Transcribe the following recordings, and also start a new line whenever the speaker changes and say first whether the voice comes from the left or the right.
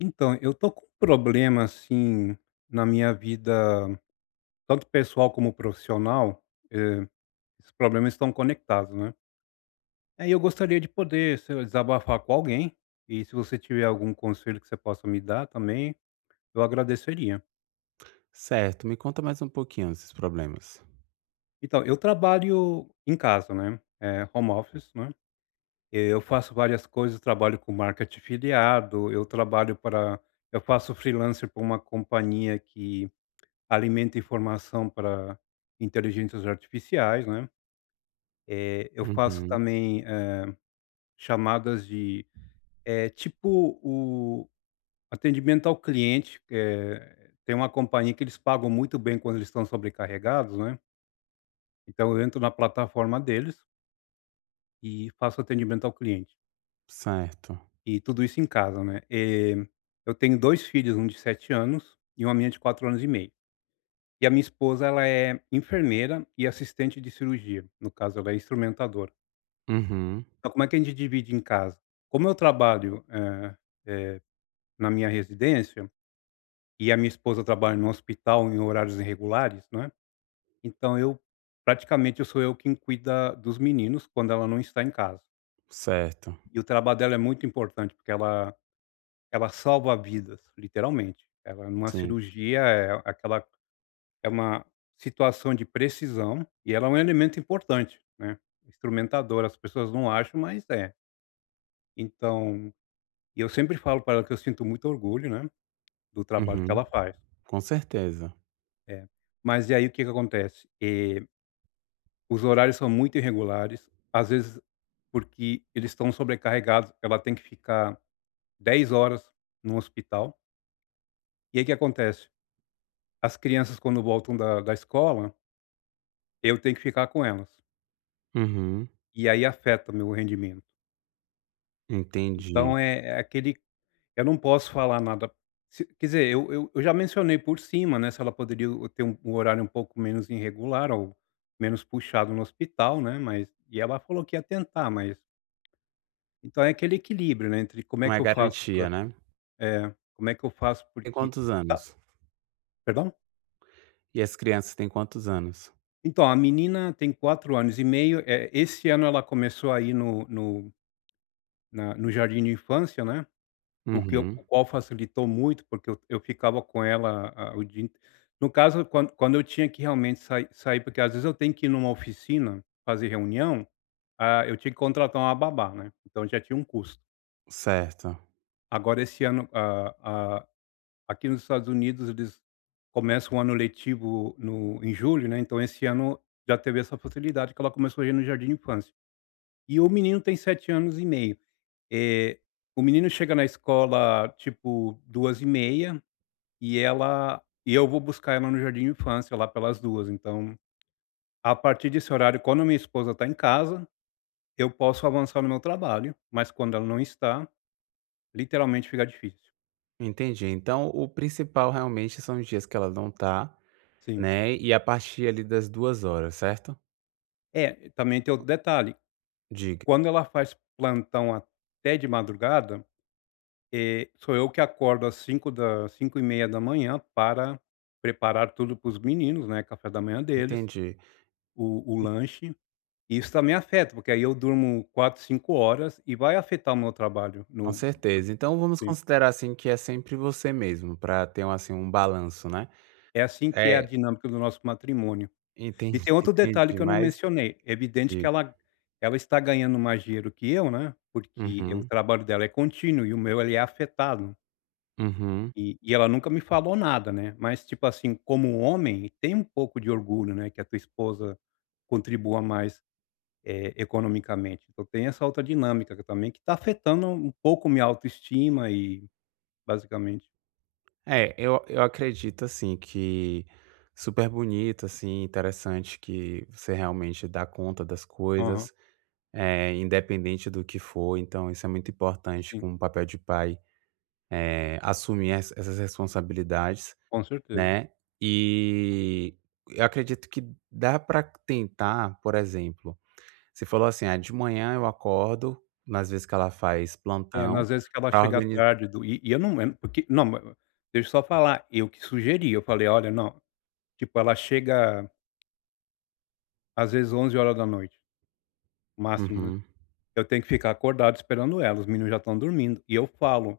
left: Então, eu tô com um problema, assim, na minha vida, tanto pessoal como profissional, eh, esses problemas estão conectados, né. Aí eu gostaria de poder, sei lá, desabafar com alguém, e se você tiver algum conselho que você possa me dar também, eu agradeceria.
right: Certo, me conta mais um pouquinho desses problemas.
left: Então, eu trabalho em casa, né, home office, né. Eu faço várias coisas, trabalho com marketing afiliado, eu faço freelancer para uma companhia que alimento informação para inteligências artificiais, né. Eu faço
right: Uhum,
left: também, chamadas de tipo o atendimento ao cliente. Tem uma companhia que eles pagam muito bem quando eles estão sobrecarregados, né, então eu entro na plataforma deles e faço atendimento ao cliente.
right: certo.
left: E tudo isso em casa, né. Eu tenho 2 filhos, um de 7 anos e uma menina de 4 anos e meio. E a minha esposa, ela é enfermeira e assistente de cirurgia, no caso ela é instrumentadora.
right: Uhum,
left: Então, como é que a gente divide em casa? Como eu trabalho, na minha residência, e a minha esposa trabalha no hospital em horários irregulares, né, então eu praticamente eu sou eu quem cuida dos meninos quando ela não está em casa.
right: certo.
left: E o trabalho dela é muito importante, porque ela salva vidas, literalmente. Ela numa
right: Sim.
left: cirurgia é aquela é uma situação de precisão, e ela é um elemento importante, né, instrumentadora. As pessoas não acham, mas é. Então, eu sempre falo para ela que eu sinto muito orgulho, né. Do trabalho que
right: Uhum,
left: ela faz.
right: com certeza.
left: É. Mas e aí o que que acontece? Os horários são muito irregulares, às vezes porque eles estão sobrecarregados, ela tem que ficar 10 horas no hospital. E aí o que acontece? As crianças, quando voltam da escola, eu tenho que ficar com elas.
right: Uhum,
left: E aí afeta meu rendimento.
right: entendi.
left: Então é é aquele eu não posso falar nada. Se quer dizer, eu já mencionei por cima, né, se ela poderia o ter um horário um pouco menos irregular, ou menos puxado no hospital, né. Mas ela falou que ia tentar, mas então é aquele equilíbrio, né, entre como é
right: Não
left: que
right: é
left: eu faço para,
right: garantia, né.
left: como é que eu faço
right: Tem
left: porque
right: quantos
left: tá.
right: anos?
left: Perdão?
right: E as crianças têm quantos anos?
left: Então, a menina tem 4 anos e meio, esse ano ela começou aí no jardim de infância, né. O que eu
right: Uhum,
left: O qual facilitou muito, porque eu ficava com ela a o dia inte no caso, quando eu tinha que realmente sair, porque às vezes eu tenho que ir numa oficina fazer reunião. Eu tinha que contratar uma babá, né, então já tinha um custo.
right: certo.
left: Agora, esse ano, aqui nos Estados Unidos eles começam o ano letivo no em julho, né, então esse ano já teve essa facilidade: que ela começou a ir no jardim de infância. E o menino tem 7 anos e meio. Eh, o menino chega na escola tipo 2h30, e eu vou buscar ela no jardim de infância lá pelas 2h. Então, a partir desse horário, quando minha esposa está em casa, eu posso avançar no meu trabalho, mas quando ela não está, literalmente fica difícil.
right: Entendi, então o principal realmente são os dias que ela não tá,
left: Sim.
right: né, e a partir ali das 2 horas, certo?
left: É, também tem outro detalhe:
right: Diga.
left: quando ela faz plantão até de madrugada, sou eu que acordo às 5h30 da manhã para preparar tudo para os meninos, né, café da manhã deles,
right: Entendi.
left: o lanche. E isso também afeta, porque aí eu durmo 4, 5 horas e vai afetar o meu trabalho.
right: Com
left: No
right: certeza. Então vamos
left: Sim.
right: considerar, assim, que é sempre você mesmo, para ter um, assim, um balanço, né.
left: É assim que é a
right: É,
left: dinâmica do nosso matrimônio. E
right: entendi,
left: tem outro detalhe
right: entendi,
left: que eu não
right: mas
left: mencionei. É evidente que
right: diga.
left: ela está ganhando mais dinheiro que eu, né, porque o
right: Uhum,
left: trabalho dela é contínuo e o meu ele é afetado.
right: uhum.
left: E ela nunca me falou nada, né, mas, tipo assim, como homem, tem um pouco de orgulho, né, que a tua esposa contribua mais, economicamente. Então tem essa outra dinâmica que também que está afetando um pouco minha autoestima basicamente.
right: É, eu acredito, assim, que super bonito, assim, interessante que você realmente dá conta das
left: Aham.
right: coisas, independente do que for, então isso é muito importante
left: Sim,
right: como papel de pai, assumir essas responsabilidades.
left: com certeza.
right: Né, e eu acredito que dá para tentar, por exemplo, você falou assim: "Ah, de manhã eu acordo", nas vezes que ela faz
left: É, não,
right: plantão,
left: às vezes que ela
right: para
left: chega
right: organizar
left: tarde do e eu não porque não, ma deixa eu só falar. Eu que sugeri, eu falei: "Olha, não". Tipo, ela chega às vezes 11 horas da noite máximo, né.
right: uhum,
left: Eu tenho que ficar acordado esperando ela, os meninos já estão dormindo. E eu falo,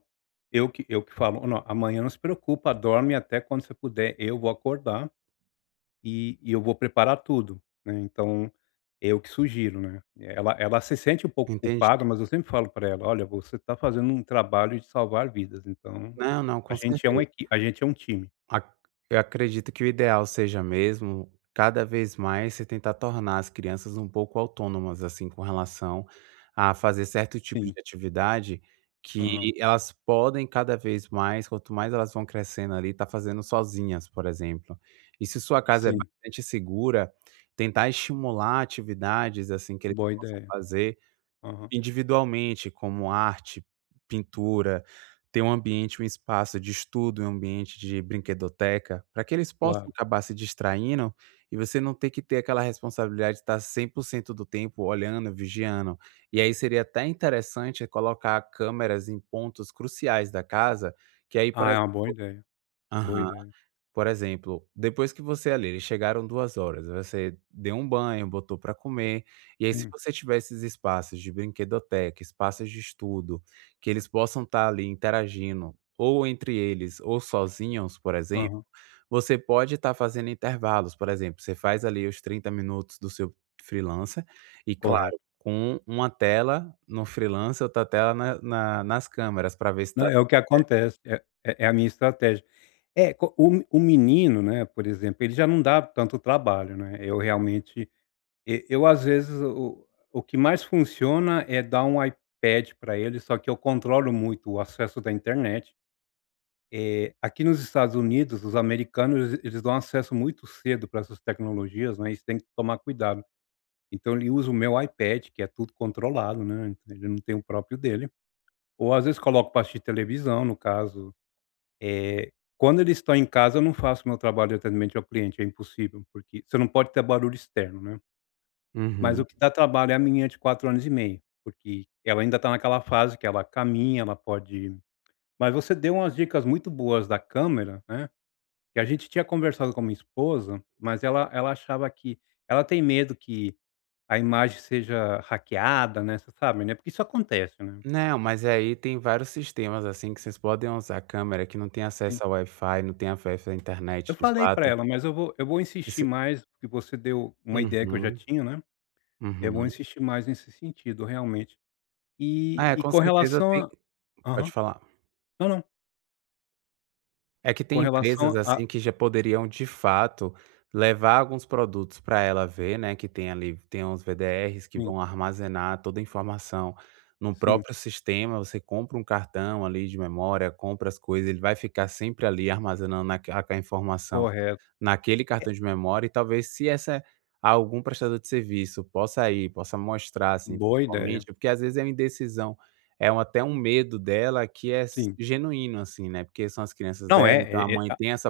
left: eu que falo: "Não, amanhã não se preocupa, dorme até quando você puder, eu vou acordar". E eu vou preparar tudo, né, então é eu que sugiro, né. Ela se sente um pouco
right: entendi.
left: culpada, mas eu sempre falo para ela: "Olha, você está fazendo um trabalho de salvar vidas, então
right: Não, não, com certeza.
left: a gente é um time".
right: Ac Eu acredito que o ideal seja mesmo, cada vez mais, você tentar tornar as crianças um pouco autônomas, assim, com relação a fazer certo tipo de
left: Sim,
right: atividade que
left: aham,
right: elas podem cada vez mais, quanto mais elas vão crescendo ali, tá fazendo sozinhas, por exemplo. E se sua casa é
left: sim,
right: bastante segura, tentar estimular atividades, assim, que eles
left: boa
right: possam
left: ideia.
right: fazer
left: Aham,
right: individualmente, como arte, pintura, ter um ambiente, um espaço de estudo, um ambiente de brinquedoteca, para que eles possam
left: claro.
right: acabar se distraindo e você não ter que ter aquela responsabilidade de estar 100% do tempo olhando, vigiando. E aí seria até interessante colocar câmeras em pontos cruciais da casa, que aí,
left: Ah, é uma boa ideia, boa ideia.
right: por exemplo, depois que você ali eles chegaram duas horas você deu um banho, botou para comer, e aí se
left: Sim,
right: você tiver esses espaços de brinquedoteca, espaços de estudo, que eles possam estar ali interagindo, ou entre eles ou sozinhos, por exemplo,
left: aham,
right: você pode estar fazendo intervalos, por exemplo, você faz ali os 30 minutos do seu freelancer, e
left: correto.
right: claro, com uma tela no freelancer, outra tela na na nas câmeras para ver se
left: Não,
right: está.
left: é o que acontece, é a minha estratégia. É, co o menino, né, por exemplo, ele já não dá tanto trabalho, né, eu realmente. E eu, às vezes, o que mais funciona é dar um iPad para ele, só que eu controlo muito o acesso da internet. Aqui nos Estados Unidos, os americanos eles dão acesso muito cedo para essas tecnologias, né, isso tem que tomar cuidado. Então ele usa o meu iPad, que é tudo controlado, né. Então, ele não tem o próprio dele, ou às vezes coloco pra assistir televisão, no caso. Eh, Quando eles estão em casa eu não faço meu trabalho de atendimento ao cliente, é impossível, porque você não pode ter barulho externo, né. Mas o que dá trabalho é a menina de 4 anos e meio, porque ela ainda está naquela fase que ela caminha, ela pode. Mas você deu umas dicas muito boas da câmera, né, que a gente tinha conversado com a minha esposa, mas ela achava que ela tem medo que a imagem seja hackeada, né, você sabe, né, porque isso acontece, né.
right: Não, mas aí tem vários sistemas, assim, que vocês podem usar a câmera que não tem
left: Sim.
right: acesso ao Wi-Fi, não tem acesso à
left: Eu
right: internet de
left: falei para
right: fato.
left: ela, mas eu vou insistir
right: Esse
left: mais, porque você deu uma ideia que eu já
right: Uhum,
left: tinha, né. Eu vou
right: uhum.
left: insistir mais nesse sentido realmente.
right: Ah, é,
left: E
right: com
left: com
right: certeza
left: relação
right: tem,
left: a
right: pode
left: Aham.
right: falar.
left: Não, não.
right: É que
left: Com
right: tem empresas,
left: relação a
right: assim, que já poderiam de fato levar alguns produtos para ela ver, né, que tem ali tem uns VDRs que vão armazenar toda a informação no
left: Sim,
right: próprio sistema, você compra um cartão ali de memória, compra as coisas, ele vai ficar sempre ali armazenando aquela informação,
left: correto.
right: naquele
left: É.
right: cartão de memória. E talvez se essa algum prestador de serviço possa ir, possa mostrar, assim,
left: Boa ideia.
right: principalmente, porque às vezes é uma indecisão, é um até um medo dela que é s
left: Sim.
right: genuíno, assim, né, porque são as crianças
left: Não, é
right: dela, então a
left: é é
right: mãe
left: a
right: tem essa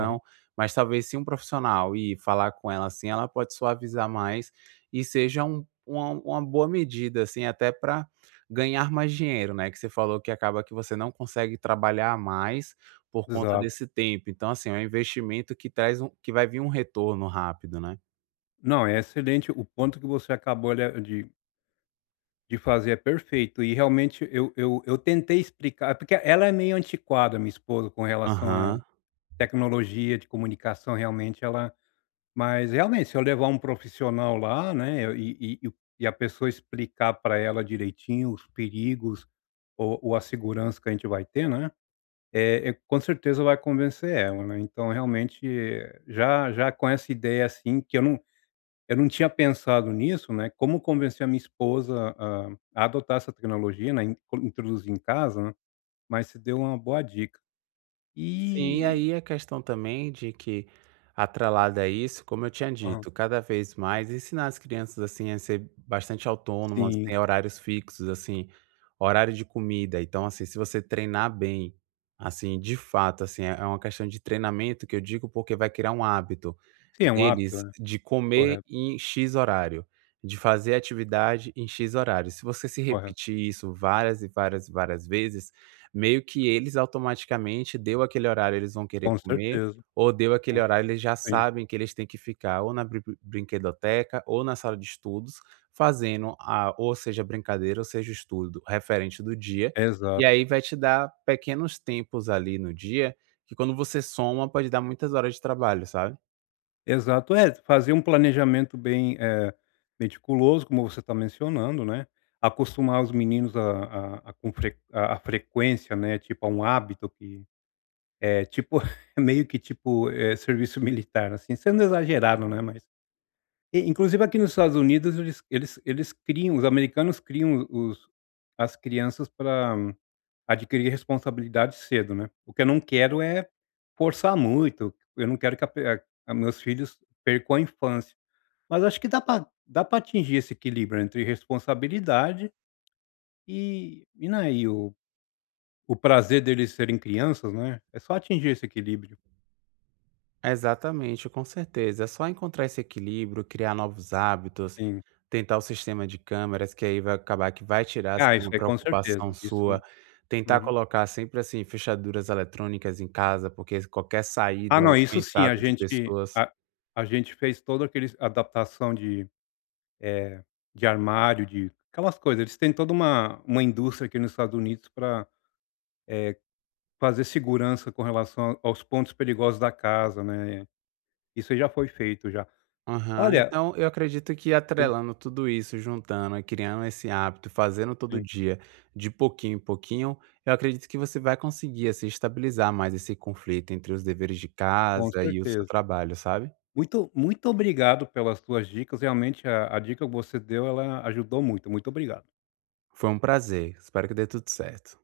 left: aham,
right: mas talvez se um profissional ir falar com ela, assim, ela pode suavizar mais e seja uma boa medida, assim, até para ganhar mais dinheiro, né, que você falou que acaba que você não consegue trabalhar mais, por conta
left: exato.
right: desse tempo, então, assim, é um investimento que traz que vai vir um retorno rápido, né.
left: Não, é excelente o ponto que você acabou, olha, de fazer, é perfeito. E realmente eu tentei explicar, porque ela é meio antiquada, minha esposa, com relação à
right: Aham.
left: tecnologia de comunicação. Realmente ela Mas realmente, se eu levar um profissional lá, né, eu e a pessoa explicar para ela direitinho os perigos ou a segurança que a gente vai ter, né. É, e com certeza vai convencer ela, né. Então realmente, já com essa ideia, assim, que eu não tinha pensado nisso, né, como convencer a minha esposa a adotar essa tecnologia, né, introduzir em casa, né, mas você deu uma boa dica.
right: Sim, e
left: E
right: aí a questão também de que, atrelada a isso, como eu tinha
left: aham,
right: dito, cada vez mais ensinar as crianças, assim, a ser bastante autônomas,
left: sim.
right: ter horários fixos, assim, horário de comida. Então, assim, se você treinar bem, assim, de fato, assim, é uma questão de treinamento que eu digo porque vai criar um hábito
left: Sim, é um hábito,
right: deles
left: né.
right: de comer
left: Correto,
right: em X horário, de fazer atividade em X horário. Se você se
left: correto.
right: repetir isso várias e várias e várias vezes, meio que eles automaticamente deu aquele horário, eles vão querer
left: Com
right: comer,
left: certeza,
right: ou deu
left: com
right: aquele horário, eles já
left: sim,
right: sabem que eles têm que ficar ou na brinquedoteca ou na sala de estudos, fazendo a ou seja brincadeira ou seja o estudo referente do dia, e
left: exato.
right: aí vai te dar pequenos tempos ali no dia, que quando você soma pode dar muitas horas de trabalho, sabe?
left: Exato. É, fazer um planejamento bem meticuloso, como você está mencionando, né. Acostumar os meninos a frequência, né, tipo, a um hábito que é tipo é meio que tipo, serviço militar, assim, sendo exagerado, né. Mas inclusive aqui nos Estados Unidos eles eles eles criam os americanos criam os as crianças para adquirir responsabilidade cedo, né. O que eu não quero é forçar muito. Eu não quero que a pe a meus filhos percam a infância. Mas acho que dá para atingir esse equilíbrio entre responsabilidade e, né, o prazer deles serem crianças, né. É só atingir esse equilíbrio.
right: Exatamente, com certeza. É só encontrar esse equilíbrio, criar novos hábitos,
left: Sim.
right: tentar o sistema de câmeras, que aí vai acabar que vai tirar, assim,
left: Ah, isso
right: uma
left: aí com
right: preocupação
left: certeza. Isso.
right: sua. Tentar
left: Uhum.
right: colocar sempre, assim, fechaduras eletrônicas em casa, porque qualquer
left: Ah
right: saída
left: não,
right: ou
left: isso sim,
right: entrada de pessoas.
left: a gente fez todo aqueles adaptação de, eh, de armário, de aquelas coisas. Eles têm toda uma indústria aqui nos Estados Unidos para fazer segurança com relação aos pontos perigosos da casa, né. Isso aí já foi feito já.
right: Aham.
left: Olha,
right: Então, eu acredito que
left: sim,
right: atrelando tudo isso, juntando e criando esse hábito, fazendo todo
left: sim.
right: dia, de pouquinho em pouquinho, eu acredito que você vai conseguir, assim, estabilizar mais esse conflito entre os deveres de
left: Com
right: casa e o seu
left: certeza.
right: trabalho, sabe?
left: Muito muito obrigado pelas suas dicas. Realmente, a dica que você deu, ela ajudou muito. Muito obrigado.
right: Foi um prazer, espero que dê tudo certo.